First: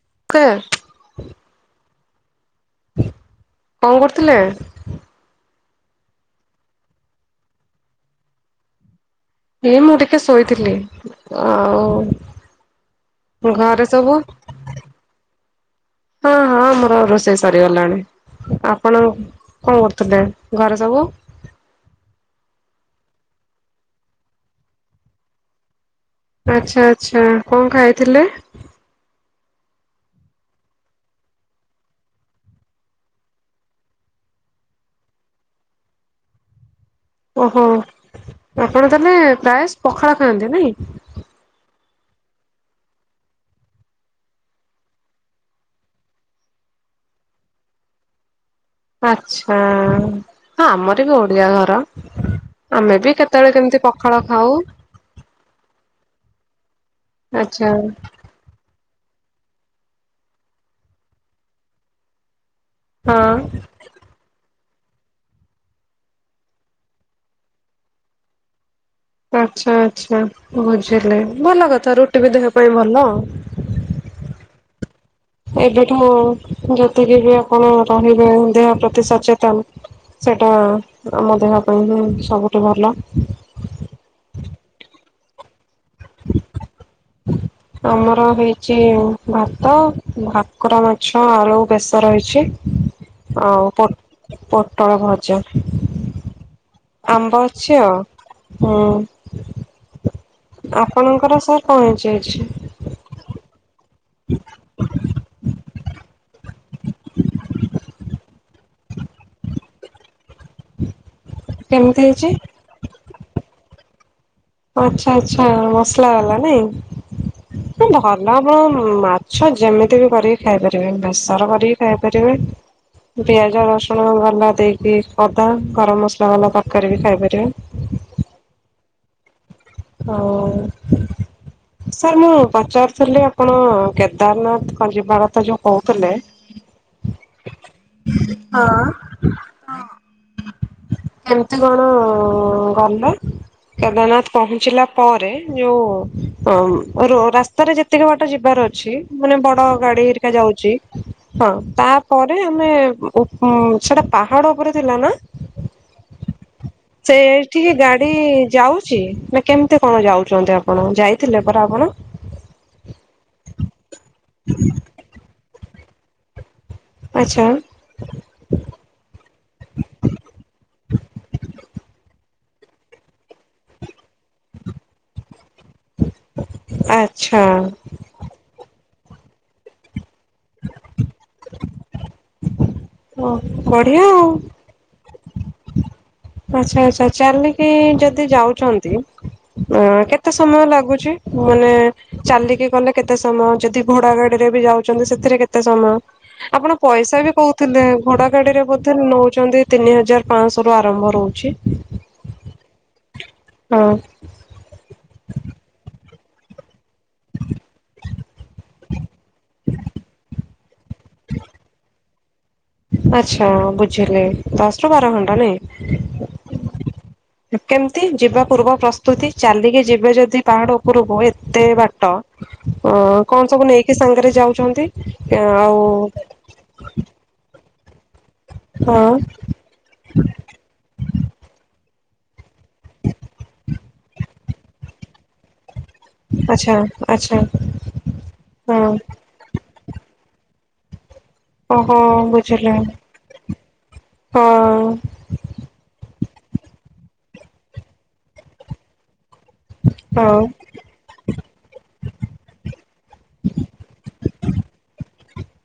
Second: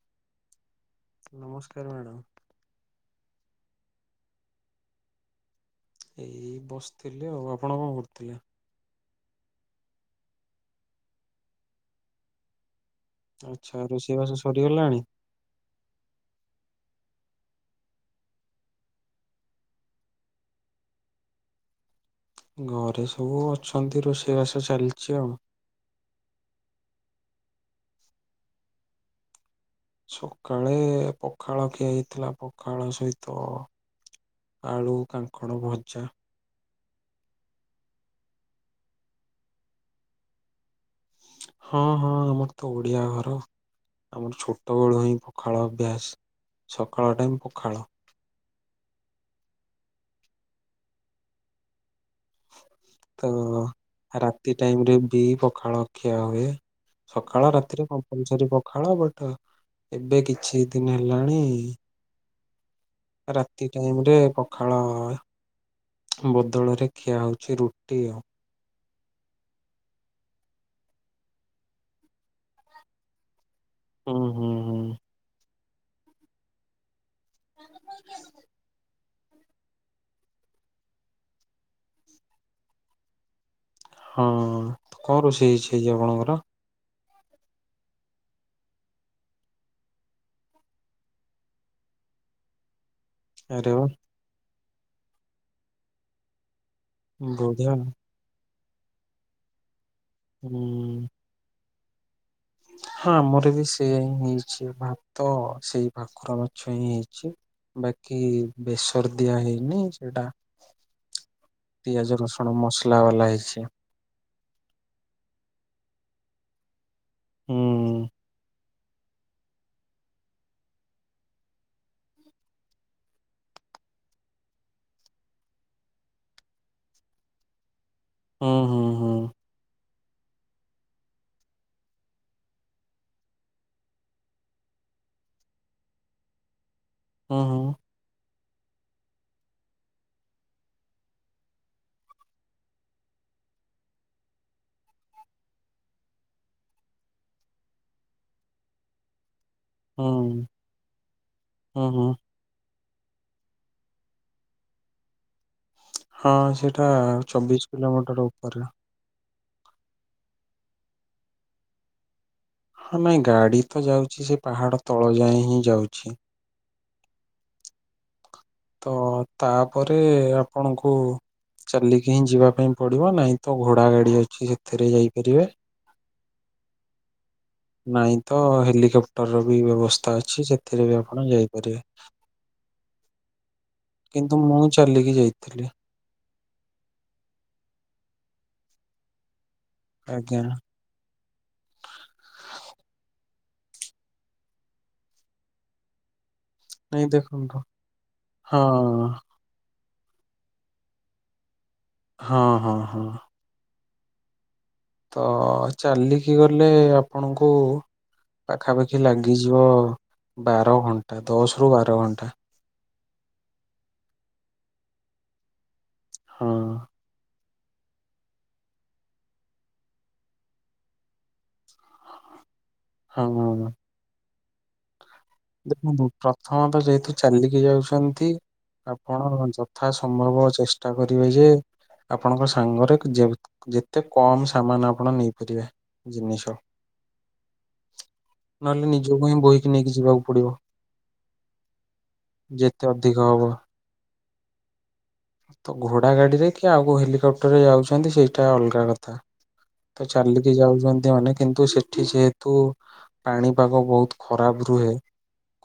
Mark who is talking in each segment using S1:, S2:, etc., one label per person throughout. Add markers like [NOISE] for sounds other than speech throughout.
S1: [UNINTELLIGIBLE]
S2: ନମସ୍କାର ମ୍ୟାଡମ।
S1: କଣ କରୁଥିଲେ?
S2: ଏଇ ବସିଥିଲି ଆଉ ଆପଣ।
S1: ଏ ମୁଁ ଟିକେ ଶୋଇଥିଲି ଆଉ
S2: ଆଚ୍ଛା
S1: ଘରେ ସବୁ
S2: ରୋଷେଇବାସ ସରିଗଲାଣି?
S1: ହଁ ହଁ। ରୋଷେଇ ସରିଗଲାଣି ଆପଣ କଣ କରୁଥିଲେ ଘରେ ସବୁ। [INAUDIBLE]
S2: ଘରେ ସବୁ ଅଛନ୍ତି, ରୋଷେଇବାସ ଚାଲିଛି ଆଉ।
S1: ଆଚ୍ଛା ଆଚ୍ଛା କଣ ଖାଇଥିଲେ?
S2: ସକାଳେ ପଖାଳ ଖିଆ ହେଇଥିଲା ପଖାଳ ସହିତ। ଆଳୁ କାଙ୍କଡ଼ ଭଜା।
S1: ଓହୋ ଆପଣ ତାହେଲେ ପ୍ରାୟ ପଖାଳ ଖାଆନ୍ତି ନାଇଁ।
S2: ହଁ ହଁ ଆମର ତ ଓଡିଆ ଘର। ଆମର ଛୋଟ ବେଳୁ ହିଁ ପଖାଳ ଅଭ୍ୟାସ ସକାଳ ଟାଇମ ପଖାଳ।
S1: ଆଛା ହ ଆମର ବି ଓଡିଆ ଘର। ଆମେ ବି
S2: ତ
S1: କେତେବେଳେ କେମିତି ପଖାଳ
S2: ରାତି
S1: ଖାଉ
S2: ଟାଇମ ରେ ବି ପଖାଳ ଖିଆ ହୁଏ। ସକାଳ
S1: ଆଚ୍ଛା
S2: ରାତିରେ
S1: ହଁ।
S2: କମ୍ପଲସରୀ ପଖାଳ ବଟ। ତ ଏବେ କିଛି ଦିନ ହେଲାଣି ରାତି ଟାଇମରେ ପ ପଖାଳ ବଦଳରେ ଖିଆ ହଉଛି ରୁଟି ଆଉ।
S1: ଆଚ୍ଛା ଆଚ୍ଛା ବୁଝିଲେ ଭଲ କଥା ରୁଟି ବି ଦେହ ପାଇଁ ଭଲ।
S2: ହୁଁ ହୁଁ ହୁଁ।
S1: ଏବେଠୁ ଯେତିକି ବି ଆପଣ ରହିବେ ଦେହ। ଏତେ ସଚେତନ ସେଇଟା ଆମ ଦେହ ପାଇଁ ହିଁ ସବୁଠୁ ଭଲ
S2: ହଁ କଣ ରୋଷେଇ ହେଇଛି ହେଇଛି ଆପଣଙ୍କର?
S1: ଆମର ହେଇଛି ଭାତ ଭାକୁର ମାଛ ଆଳୁ ବେଶର ହେଇଛି। ଆଉ
S2: ଆରେ ବା
S1: ପୋଟ ପୋଟଳ ଭଜା। ଆମ୍ବ
S2: ବଢିଆ
S1: ଅଛି ଆଉ ହୁଁ
S2: ହୁଁ
S1: ଆପଣଙ୍କର ସାର୍। ହଁ ଯଇଛି।
S2: ହଁ ମୋର ବି ସେୟାହିଁ ହେଇଛି ଭ ତ ସେଇ ଭାକୁର ମାଛ ହିଁ ହେଇଚି। ବାକି ବେସର ଦିଆ ହେଇନି ସେଇଟା
S1: କେମିତି
S2: ପିଆଜ
S1: ହେଇଛି?
S2: ରସୁଣ ମସଲା ବାଲା ହେଇଚି।
S1: ଆଚ୍ଛା ଆଚ୍ଛା ମସଲା ବାଲା
S2: ହୁଁ
S1: ନାଇଁ ଭଲ କନ ମାଛ ଯେମିତିବି କରିକି ଖାଇପାରିବେ, ବେସର କରିକି ଖାଇପାରିବେ। ପିଆଜ ରସୁଣ ବାଲା ଦେଇକି, ଅଦା ଗରମ ମସଲା ବାଲା ତରକାରୀ ବି ଖାଇପାରିବେ।
S2: ହୁଁ ହୁଁ ହୁଁ।
S1: ହଁ ସାର୍ ମୁଁ ପଚାରୁଥିଲି ଆପଣ କେଦାରନାଥ ଖଲିପା କଥା ଯୋଉ କହୁଥିଲେ ହୁଁ।
S2: ହୁଁ ହୁଁ।
S1: ହଁ ହଁ। କେମତି କଣ ଗଲେ କେଦାରନାଥ? ପହଞ୍ଚିଲା ପରେ ଯୋଉ ଅମ ରୋ ରାସ୍ତାରେ ଯେତିକି ବାଟ ଯିବାର ଅଛି ମାନେ ବଡ଼ ତ
S2: ହୁଁ
S1: ଗାଡିହେରିକା ଯାଉଚି ହଁ
S2: ହୁଁ ହୁଁ।
S1: ତାପରେ ଆମେ ଉ ହଁ ସେଟା ପାହାଡ଼ ଉପରେ ଥିଲା ନା।
S2: ହଁ ସେଇଟା
S1: ସେ
S2: ଚବିଶ
S1: ଏଠିକି ଗାଡି
S2: କିଲୋମିଟର ଉପରେ।
S1: ଯାଉଚି। ନା କେମତି କଣ ଯାଉଛନ୍ତି ଆପଣ, ଯାଇଥିଲେ ପରା ଆପଣ?
S2: ହଁ ନାଇଁ ଗାଡି ତ ଯାଉଛି ଯେ ପାହାଡ ତଳ ଯାଏଁ ହିଁ ଯାଉଚି।
S1: ଆଚ୍ଛା।
S2: ତ ତାପରେ ଆପଣଙ୍କୁ ଚାଲିକିହିଁ ଯିବା ପାଇଁ ପଡିବ ନାଇଁ ତ ଘୋଡା ଗାଡି ଅଛି ସେଥିରେ ଯାଇପାରିବେ।
S1: ଆଚ୍ଛା
S2: ନାଇଁ ତ ହେଲିକ୍ୟାପ୍ଟରବି ବ୍ୟବସ୍ ସ୍ତା ଅଛି ସେଥିରେବି ଆପଣ ଯାଇପାରିବେ।
S1: ଓ ବଢିଆ ଆଉ।
S2: କିନ୍ତୁ ମୁଁ ଚାଲିକି ଯାଇଥିଲି।
S1: ଆଚ୍ଛା ଆଚ୍ଛା ଚାଲିକି ଯଦି ଯାଉଚନ୍ତି। ଅଁ କେତେ
S2: ଆଜ୍ଞା
S1: ସମୟ ଲାଗୁଛି? ମାନେ ଚାଲିକି ଗଲେ କେତେ ସ ମୟ। ଯଦି ଘୋଡା ଗାଡିରେ ବି ଯାଉଛନ୍ତି ସେଥିରେ କେତେ ସମୟ? ଆପଣ
S2: ନାଇଁ
S1: ପଇସା ବି
S2: ଦେଖନ୍ତୁ
S1: କହୁଥିଲେ ଘୋଡା
S2: ହଁ।
S1: ଗାଡିରେ ବୋଧେ ନେଉଚନ୍ତି ତିନିହଜାର ପାଁଶହରୁ ଆରମ୍ଭ। ରହୁଚି।
S2: ହଁ ହଁ ହଁ।
S1: ହଁ।
S2: ତ ଚାଲିକିଗଲେ ଆପଣଙ୍କୁ ପାଖାପାଖି ଲାଗିଯିବ ବାର ଘଣ୍ଟା। ଦଶରୁ ବାର ଘଣ୍ଟା।
S1: ଆଚ୍ଛା ବୁଝିଲି। ଦଶ ରୁ ବାର ଘଣ୍ଟା ନାଇଁ।
S2: ହଁ।
S1: କେମତି ଯିବା ପୂର୍ବ ପ୍ରସ୍ତୁତି? ଚାଲିକି ଯିବେ ଯଦି ପାହାଡ ଉପରକୁ ଏତେ ବାଟ। ଅ କଣ
S2: ହଁ।
S1: ସବୁ ନେଇକି ସାଙ୍ଗରେ ଯାଉଚନ୍ତି?
S2: ଦେଖନ୍ତୁ ପ୍ରଥମତଃ ଯେହେତୁ ଚାଲିକି ଯାଉଚନ୍ତି
S1: ହଁ
S2: ଆପଣ ଯଥା ସମ୍ଭବ ଚେଷ୍ଟା କରିବେ ଯେ ଆପଣଙ୍କ ସାଙ୍ଗରେ ଯେ ଯେତେ କମ ସାମାନ ଆପଣ ନେଇପାରିବେ। ଜିନିଷ।
S1: ଆଚ୍ଛା ଆଚ୍ଛା
S2: ମାନେ
S1: ହଁ
S2: ନିଜ ପାଇଁ ବୋଇ ନେଇକି ଯିବାକୁ ପଡିବ।
S1: ଓହୋ ବୁଝିଲି
S2: ଯେତେ ଅଧିକ ହବ।
S1: ହଁ।
S2: ତ ଘୋଡା ଗାଡିରେ କି ଆଉ କୋଉ ହେଲିକ୍ୟାପ୍ଟରରେ ଯାଉଚନ୍ତି ସେଇଟା ଅଲଗା କଥା। ତ
S1: ହଉ
S2: ଚାଲିକି ଯାଉଛନ୍ତି ଅନେକ। କିନ୍ତୁ ସେଠି ଯେହେତୁ ପାଣିପାଗ ବହୁତ ଖରାପ ରୁହେ।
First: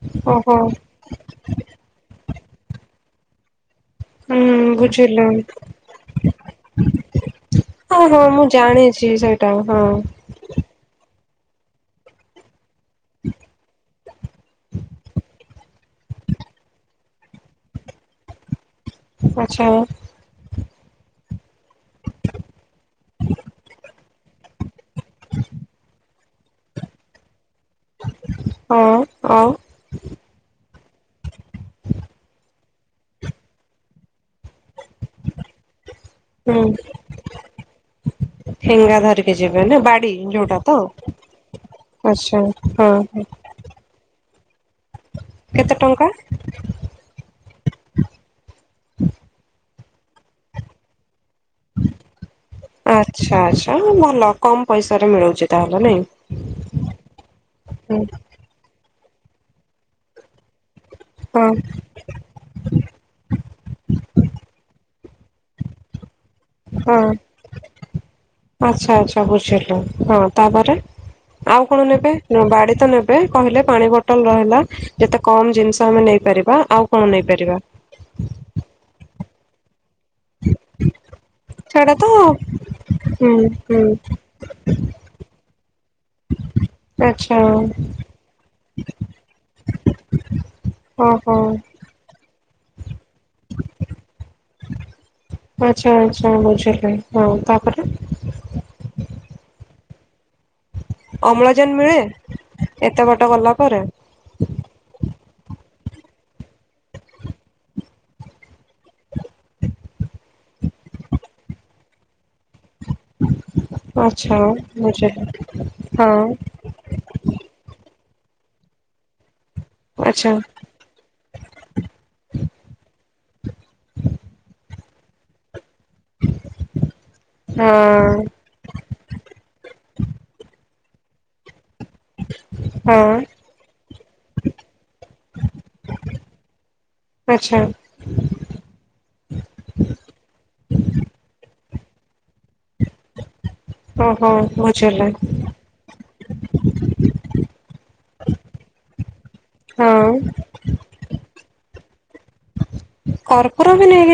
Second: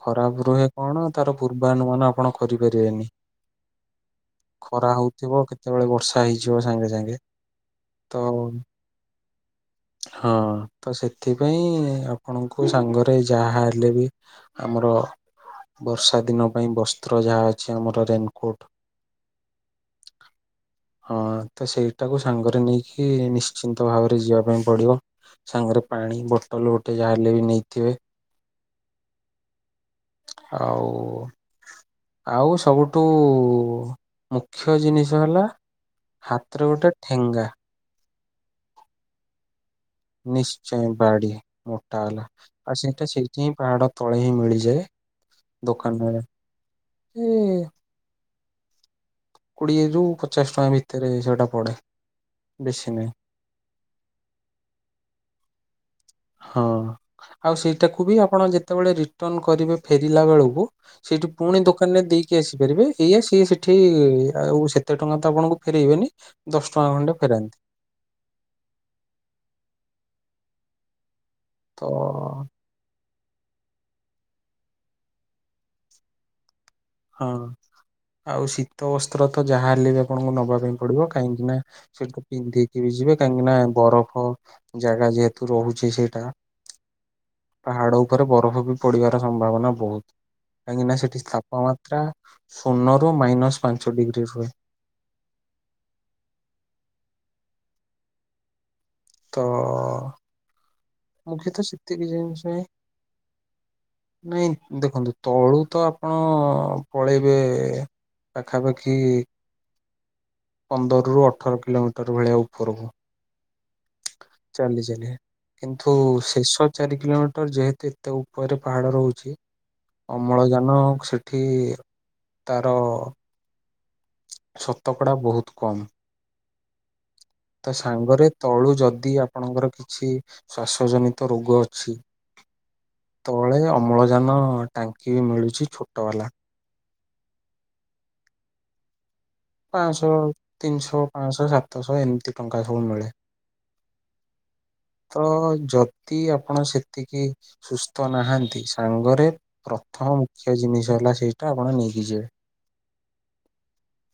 S2: ଖରାପ
S1: ଓହୋ
S2: ରୁହେ କଣ ତାର ପୂର୍ବାନୁମାନ ଆପଣ କରିପାରିବେନି।
S1: ହୁଁ
S2: ଖରା
S1: ବୁଝିଲି
S2: ହଉଥିବ କେତେବେଳେ ବର୍ଷା ହେଇଯିବ ସାଙ୍ଗେ ସାଙ୍ଗେ।
S1: ହଁ
S2: ତ
S1: ହଁ ମୁଁ ଜାଣିଚି ସେଇଟା ହଁ।
S2: ହଁ। ତ ସେଥିପାଇଁ ଆପଣଙ୍କୁ ସାଙ୍ଗରେ ଯାହା ହେଲେ ବି ଆମର ବର୍ଷା ଦିନ ପାଇଁ ବସ୍ତ୍ର ଯାହା ଅଛି ଆମର ରେନକୋଟ୍
S1: ଆଛା।
S2: ହଁ ତ ସେଇଟାକୁ ସାଙ୍ଗରେ ନେଇକି ନିଶ୍ଚିନ୍ତ ଭାବରେ ଯିବା ପାଇଁ ପଡିବ। ସାଙ୍ଗରେ ପାଣି ବୋଟଲ ଗୋଟେ ଯାହାଲେ ବି ନେଇ
S1: ହଁ ଆଉ?
S2: ଓ ଆଉ ସବୁଠୁ ମୁଁ ମୁଖ୍ୟ ଜିନିଷ ହେଲା ହାତର ଗୋଟେ ଠେଙ୍ଗା।
S1: ଫେଙ୍ଗା ଧରିକି ଯିବ
S2: ନିଶ୍ଚୟ ବାଡି ମୋଟା ବାଲା
S1: ଆଚ୍ଛା
S2: ଆଉ
S1: ହଁ
S2: ସେଇଟା
S1: ହଁ
S2: ସେଇଠି ପାଇଁ ପାହାଡ ତଳେ ହିଁ ମିଳି ଯାଏ
S1: କେତେ ଟଙ୍କା
S2: ଦୋକାନ ଏ କୋଡିଏ ଯୋଉ ପଚାଶ ଟଙ୍କା ଭିତରେ ଯୋ
S1: ଆଛା ଆଛା ଭଲ କମ୍ ପଇସା ରେ ମିଳୁଚି ତାହେଲେ ନାଇଁ?
S2: ହଁ ଆଉ
S1: ହୁଁ
S2: ସେଇଟାକୁ ବି ଆପଣ ଯେତେବେଳେ ରିଟର୍ଣ କରିବେ ଫେରିଲା ବେଳକୁ ସେଇଠୁ
S1: ହଁ
S2: ପୁଣି ଦୋକାନ ରେ ଦେଇକି ଆସିପାରିବେ ଏଇଆ ସେ ସେଠ ଏଠି ଆଉ ସେତେ ଟଙ୍କା ତ ଆପଣଙ୍କୁ ଫେରଇବେନି
S1: ହଁ ଆଛା ଆଛା ବୁଝିଲି ହଁ ତାପରେ? ଆଉ
S2: ତ
S1: କଣ ନେବେ ନା ବାଡି ତ ନେବେ ନେବେ କହିଲେ ପାଣି ବଟଲ ରହିଲା ଯେତେ କମ୍ ଜିନିଷ ଆମେ ନେଇ ପାରିବା ଆଉ କଣ
S2: ହଁ
S1: ନେଇପାରିବା
S2: ଆଉ ଶୀତ ବସ୍ତ୍ର ତ ଯାହା ହେଲେ ଆପଣଙ୍କୁ ନବା ପାଇଁ ପଡିବ କାହିଁକି ନା
S1: ସେଇଟା ତ
S2: ସେଠୁ
S1: ହୁଁ
S2: ପିନ୍ଧିକି ବି ଯିବେ କାହିଁକି ନା
S1: ହୁଁ
S2: ବରଫ ଜାଗା ଯେହେତୁ ରହୁଚି ସେଇଟା
S1: ଆଚ୍ଛା
S2: ପାହାଡ ଉପରେ ବରଫ ବି ପଡିବାର ସମ୍ଭାବନା ବହୁତ୍ କାହିଁକି ନା ସେଠି
S1: ଓହୋ
S2: ତାପମାତ୍ ଶୂନ,
S1: ଆଛା ଆଛା ବୁଝିଲି ହଁ ତାପରେ? [INAUDIBLE]
S2: ତ ଅ
S1: ଅମ୍ଳଜାନ ମିଳେ
S2: ଜିନିଷ ହିଁ
S1: ଏତେ ବାଟ ଗଲା ପରେ
S2: ନାଇଁ ଦେଖନ୍ତୁ ତଳୁ ତ ହଁ ପଳେଇବେ ପାଖାପାଖି ପନ୍ଦରରୁ ଅଠର କିଲୋମିଟର ଭଳିଆ ଉପରକୁ
S1: ଆଚ୍ଛା
S2: ଚାଲି ଚାଲି
S1: ବୁଝିଲି
S2: କିନ୍ତୁ
S1: ହଁ
S2: ଶେଷ ଚାରି କିଲୋମିଟର ଯେହେତୁ ଏତେ ଉ ଉପରେ ପାହାଡ ରହୁଛି
S1: ଆଚ୍ଛା
S2: ଅମଳଜାନ ସେଠି ତାର ଶତକଡ଼ା ବହୁତ କମ୍ ତ
S1: ହଁ
S2: ସାଙ୍ଗରେ ତଳୁ ଯଦି ଆପଣଙ୍କର କିଛି ସସ୍ ଜନିତ ରୋଗ ଅଛି
S1: ହଁ
S2: ତଳେ ଅମ୍ଳଜାନ ଟାଙ୍କି ମିଳୁଛି ଛୋଟ ବାଲା।
S1: ଆଚ୍ଛା,
S2: ପାଂଶ ତିନିଶହ ପାଂଶ ସାତଶହ ଏମିତି ଟଙ୍କା ସବୁ ମିଳେ।
S1: ହଁ ବୁଝ
S2: ତ ଯଦି ଆପଣ ସେତିକି ସୁସ୍ଥ ନାହାନ୍ତି ସାଙ୍ଗରେ ର୍ର
S1: ହଁ
S2: ପ୍ରଥମ ମୁଖ୍ୟ ଜିନିଷ ହେଲା ସେଇଟା ଆପଣ ନେଇକି ଯିବେ।
S1: କର୍ପୁର ବି ନାଇଁ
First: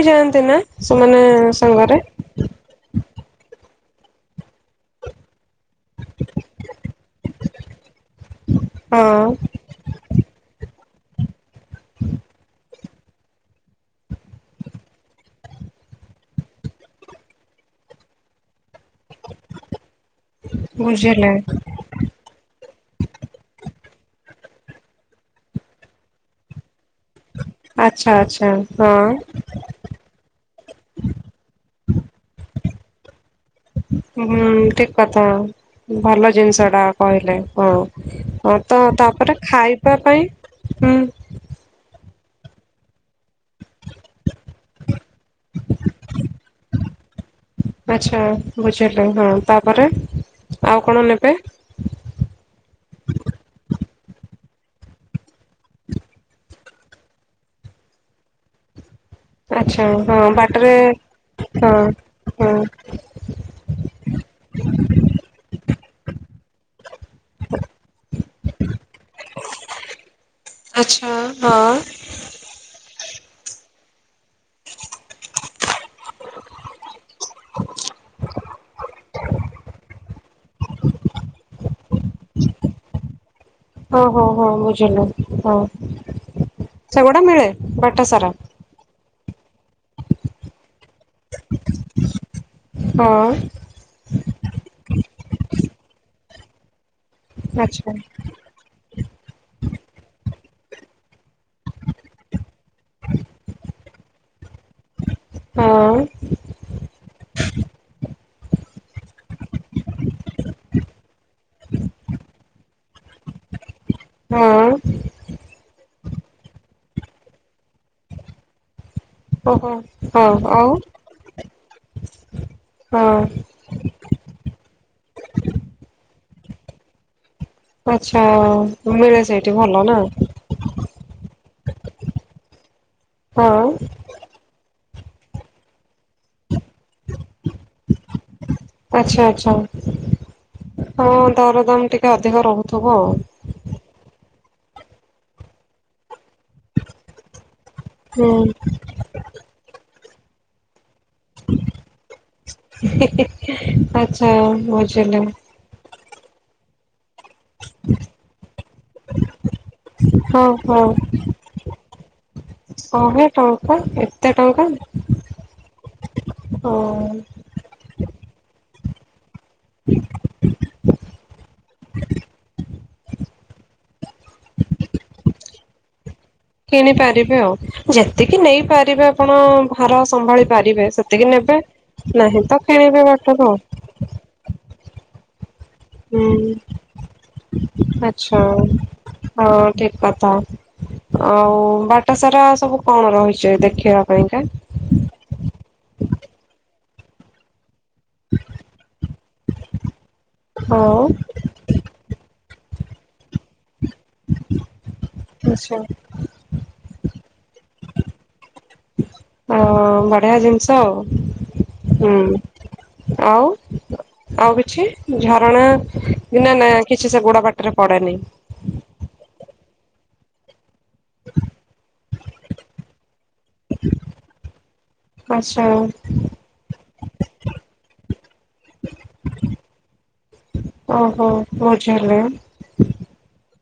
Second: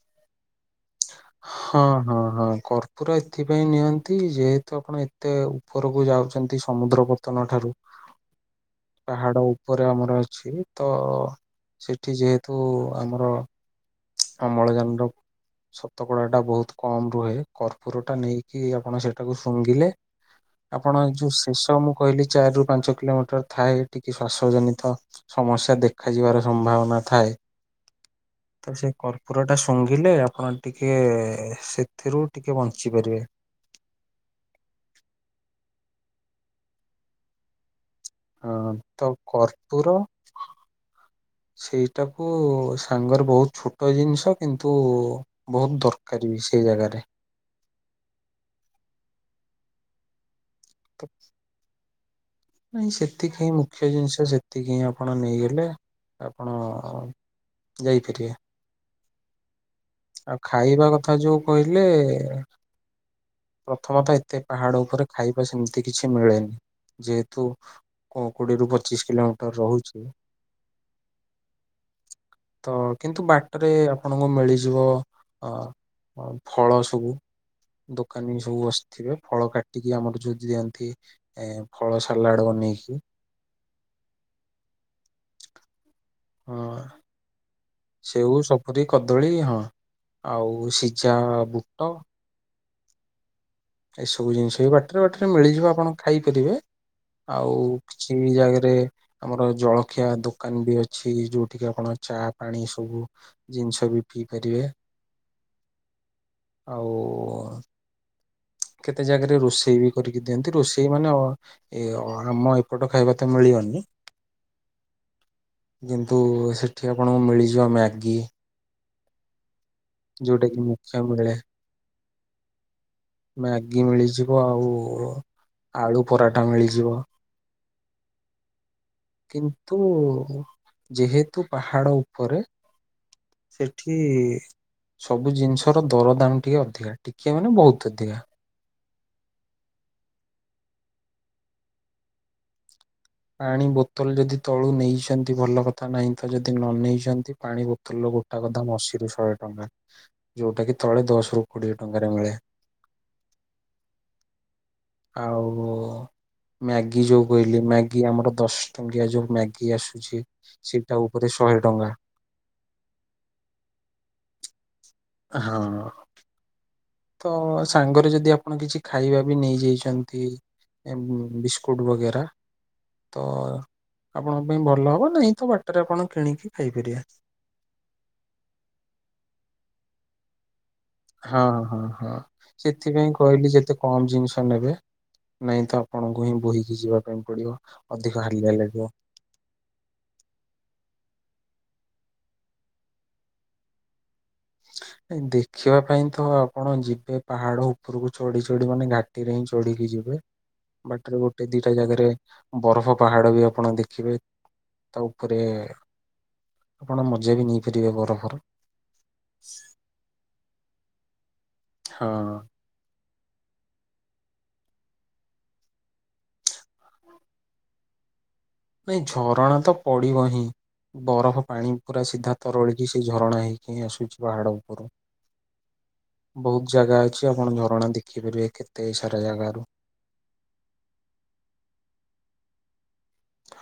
S1: ନା ସେମାନେ ସାଙ୍ଗରେ
S2: ପୁରା ଏଥିପାଇଁ ନିଅନ୍ତି ଯେହେତୁ ଆପଣ ଏତେ ଉପରକୁ ଯାଉଛନ୍ତି ସମୁଦ୍ର ପତନ ଠାରୁ
S1: ହଁ
S2: ପାହାଡ ଉପରେ ଆମର ଅଛି ତ ସେଠି ଯେହେତୁ- ଆମର ଅମ୍ଳଜାନ ର- ଶତକଡା ଟା ବହୁତ କମ୍ ରୁହେ। କର୍ପୁର ଟା ନେଇକି ଆପଣ ସେଟାକୁ ଶୁଙ୍ଘିଲେ। ଆପଣ ଏ
S1: ବୁଝିଲେ
S2: ଯୋଉ ଶେଷ ମୁଁ କହିଲି ଚାରି ରୁ ପାଞ୍ଚ କିଲୋମିଟର ଥାଏ ଟିକେ ଶ୍ୱାସ - ଜନ ସମସ୍ୟା ଦେଖାଯିବାର ସମ୍ଭାବନା। ଥାଏ
S1: ଆଚ୍ଛା ଆଚ୍ଛା
S2: ତ ସେ
S1: ହଁ
S2: କର୍ପୁର ଟା ଶୁଙ୍ଘିଲେ ଆପଣ। ଟିକେ ସେଥିରୁ ଟିକେ ବଞ୍ଚି ପାରିବେ।
S1: ହୁଁ ଠିକ କଥା। ଭଲ ଜିନିଷ ଟା କହିଲେ ହଁ। ହଁ ତ ତାପରେ ଖାଇବା ପାଇଁ ହୁଁ।
S2: ଓଃ ସାଙ୍ଗର ବହୁତ ଛୋଟ ଜିନିଷ କିନ୍ତୁ ବହୁତ ଦରକାରୀ ବି ସେଇ ଜାଗାରେ।
S1: ହୁଁ ବୁଝିଲେ ହଁ ତା ପରେ। ଆଉ କଣ
S2: ତ
S1: ନେବେ?
S2: ନାଇଁ ସେତିକି ହିଁ ମୁଖ୍ୟ ଜିନିଷ। ସେତିକି ହି ଆପଣ ନେଇଗଲେ ଆପଣ ଯାଇ ପାରିବା।
S1: ଆଚ୍ଛା! ହଁ ବାଟରେ
S2: କଥା ଯୋଉ
S1: ହଁ
S2: କହିଲେ
S1: ହଁ
S2: ପ୍ରଥମତଃ ଏତେ ପାହାଡ ଉପରେ ଖାଇବା ସେମିତି କିଛି ମିଳେନି। ଯେହେତୁ କୋଡିଏରୁୁ ପଚିଶ କିଲୋମିଟର ରହୁଛି।
S1: ଆଚ୍ଛା ହଁ।
S2: ତ କିନ୍ତୁ ବାଟରେ। ଆପଣଙ୍କୁ ମିଳିଯିବ ଆ ଅ ଫଳ ସବୁ ଦୋ ଏମିତି ସବୁ ବସିଥିବେ ଫଳ କାଟିକି ଆମର ଯଉ ଦିଅନ୍ତି ଏ ଫଳ ସାଲାଡ ବନେଇକି।
S1: ଓଃ ହୋ ହୋ ହଁ ବୁଝିଲୁ ହଁ
S2: ହଁ
S1: ସେଗୁଟା ମିଳେ। ବାଟ ସାରା
S2: ସେଉ, ସପୁରୀ, କଦଳୀ ହଁ ଆଉ ସିଝା ବୁଟ।
S1: ହଁ,
S2: ଏଇସବୁ ଜିନିଷ ବି ବାଟରେ ବାଟରେ ମିଳିଯିବ ଆପଣ ଖାଇପାରିବେ। ଆଉ
S1: ଆଚ୍ଛା
S2: କିଛି ଜାଗାରେ ଆମର ଜଳଖିଆ ଦୋକାନ ବି ଅଛି। ଯୋଉଠିକି ଆପଣ ଚା ପାଣି ସବୁ ଜିନିଷ ବି। କି କରିବେ?
S1: ହୁଁ।
S2: ହୋଉ ଆ।
S1: [UNINTELLIGIBLE]
S2: କେତେ ଜାଗାରେ ରୋଷେଇ ବି କରିକି ଦିଅନ୍ତି। ରୋଷେଇ ମାନେ ଆମ ଏପଟ ଖାଇବା ତ ମିଳିବନି।
S1: ହୁଁ।
S2: କିନ୍ତୁ ସେଠି ଆପଣଙ୍କୁ ମିଳିଯିବ ମ୍ୟାଗି।
S1: ଓହୋ। ହଁ
S2: ଯେଉଟକ
S1: ଆଉ
S2: ମୁଖ୍ୟ ମୁଖେଲିଆ।
S1: ହଁ
S2: ମ୍ୟାଗି ମିଳିଯିବ ଆଉ। ଆଳୁ ପରରାଟା ମିଳିଯିବ।
S1: ଆଛା।
S2: କିନ୍ତୁ ଯେହେତୁ ତୁ ପାହାଡ ଉପରେ
S1: ହଁ
S2: ସେଠି ସବୁ ଜିନିଷର ଦର ଦାମ ଟିକେ ଅଧିକା। ଟିକିଏ ମାନେ ବହୁତ ଅଧିକା।
S1: ଆଛା ଆଛା ହଁ ତାର ଦାମ ଟିକେ ଅଧିକ ରହୁଥିବ ଆଉ।
S2: ପାଣି ବୋତଲ ଯଦି ତଳୁ ନେଇଛନ୍ତି ଭଲ କଥା। ନାହିଁ ତ ଯଦି ନ ନେଇଛନ୍ତି ପାଣି ବୋ ତଲ
S1: ହୁଁ
S2: ଗୋଟା କ ଦାମ ଅଶୀରୁ ଶହେ ଟଙ୍କା। ଯୋଉଟା କି ତଳେ ଦଶ ରୁ କୋଡିଏ ଟଙ୍କାରେ ମିଳେ।
S1: ହିଁ ହିଁ ଆଛା ବୁଝିଲୁ।
S2: ଆଉ ମ୍ୟାଗି ଯେଉଁ କହିଲି କି ଆମର ଦଶ ଟଙ୍କିଆ ଯୋଉ ମ୍ୟାଗି ଆସୁଛି
S1: ହଁ ହଁ
S2: ସେଇଟା ଉପରେ ଶହେ ଟଙ୍କା।
S1: ଶହେ ଟଙ୍କା। ଏତେ ଟଙ୍କା?
S2: ହଁ
S1: ହଁ।
S2: ତ ସାଙ୍ଗରେ ଯଦି ଆପଣ କିଛି ଖାଇବା। ବି ନେଇଯାଇଛନ୍ତି ବିସ୍କୁଟ ବଗେରା ତ ଆପଣଙ୍କ ପାଇଁ ଭଲ ହବ ନାହିଁ ତ ବାଟରେ ଆପଣ କିଣିକି ଖାଇପାରିବେ
S1: କିଣିପାରିବେ ଆଉ। ଯେତିକି ନେଇପାରିବେ ଆପଣ ଭାର ସମ୍ଭାଳି ପାରିବେ। ସେତିକି
S2: ହଁ
S1: ନେବେ।
S2: ହଁ ହଁ
S1: ନାହିଁ ତ କିଣିବେ
S2: ସେଥିପାଇଁ
S1: ବାଟରୁ
S2: କହିଲି
S1: ଆଉ
S2: ଯେତେ କମ ଜିନିଷ ନେବେ ନାଇଁ ତ ଆପଣଙ୍କୁ ହିଁ
S1: ହୁଁ।
S2: ବୋହିକି ଯିବା ପାଇଁ ପଡିବ ଅଧିକ
S1: ଆଚ୍ଛା
S2: ହାଲିଆ ଲାଗିବ।
S1: ହଁ ଠିକ କଥା। ଆଉ ବାଟ ସାରା ସବୁ କଣ ରହିଛି ଦେଖିବା ପାଇଁକା?
S2: ଦେଖିବା ପାଇଁ ତ ଆପଣ ଯିବେ ପାହାଡ ଉପ ଉପରକୁ ଚଢି ଚଢି ମାନେ ଘାଟିରେ ହିଁ ଚଢିକି ଯିବେ।
S1: ହଉ
S2: ବାଟରେ ଗୋଟେ ଦିଟା ଜାଗାରେ ବରଫ ପାହାଡ଼ ବି ଆପଣ ଦେଖିବେ ତା ଉପରେ
S1: ଆଛା
S2: ଆପଣ ମଜା ବି ନେଇପାରିବେ ବରଫର।
S1: ହଁ ବଢିଆ ଜିନିଷ ଆଉ।
S2: ହଁ।
S1: ହୁଁ ଆଉ ଆଉ କିଛି ଝରଣା ନା ନା କିଛି ସେ ଗୁଡା ବାଟରେ ପଡେନି।
S2: ନାଇ ଝରଣା ତ ପଡିବ ହିଁ ବରଫ ପାଣି ପୁରା ସିଧା ତରଳିକି ସେ ଝରଣା ହେଇ ଆସୁଛି ପାହାଡ ଉପରୁ
S1: ଆଛା
S2: ବହୁତ ଜାଗା ଅ ଆପଣ ଝରଣା ଦେଖିପାରିବେ କେତେ ସାରା ଜାଗାରୁ।
S1: ଓହୋ ଭୋଜି ହେଲେ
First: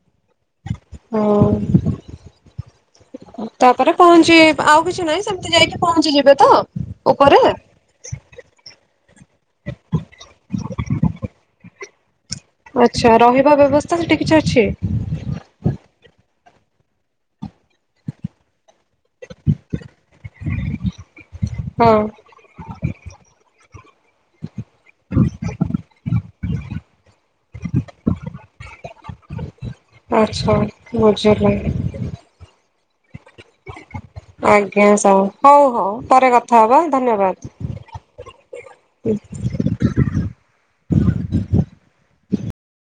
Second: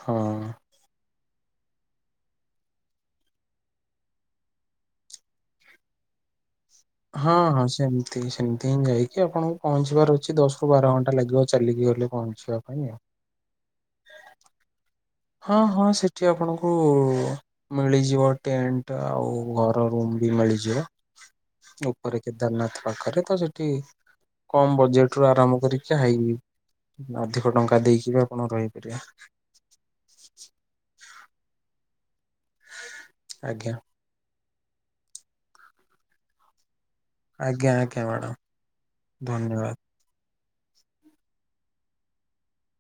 S2: ହଁ।
S1: ହଉ। ତାପରେ ପହଞ୍ଚି ଆଉ କିଛି ନାହିଁ ସେମିତି ଯାଇକି ପହଞ୍ଚିଯିବେ ତ
S2: ହଁ
S1: ଉପରେ
S2: ହଁ ସେମିତି ସେମିତି ହିଁ ଯାଇକି ଆପଣଙ୍କୁ ପହଞ୍ଚିବାର ଅଛି ଦଶ ରୁ ବାର ଘଣ୍ଟା ଲାଗିବ। ଚାଲିକି ଗଲେ ପହଞ୍ଚି
S1: ଆଛା ରହିବା ବ୍ୟବସ୍ଥା ସେଠି କିଛି ଅଛି?
S2: ହଁ ହଁ ସେଠି ଆପଣଙ୍କୁ ମିଳିଯିବ ଟେଣ୍ଟ ଆଉ ଘର ରୁମ ବି ମିଳିଯିବ।
S1: ହଁ
S2: ଉପରେ କେଦାରନାଥ ପାଖରେ ତ ସେଠି କମ ବଜେଟ ରୁ ଆରମ୍ଭ କରିକି ହାଇ ଅଧିକ ଟଙ୍କା ଦେଇକି ବି ଆପଣ ରହିପାରିବେ।
S1: ଆଚ୍ଛା ବୁଝିଲି।
S2: ଆଜ୍ଞା।
S1: ଆଜ୍ଞା ସାର୍ ହଉ ହଉ ପରେ କଥା ହବା।
S2: ଆଜ୍ଞା ଆଜ୍ଞା ମ୍ୟାଡ଼ାମ ଧନ୍ୟବାଦ।
S1: ଧନ୍ୟବାଦ।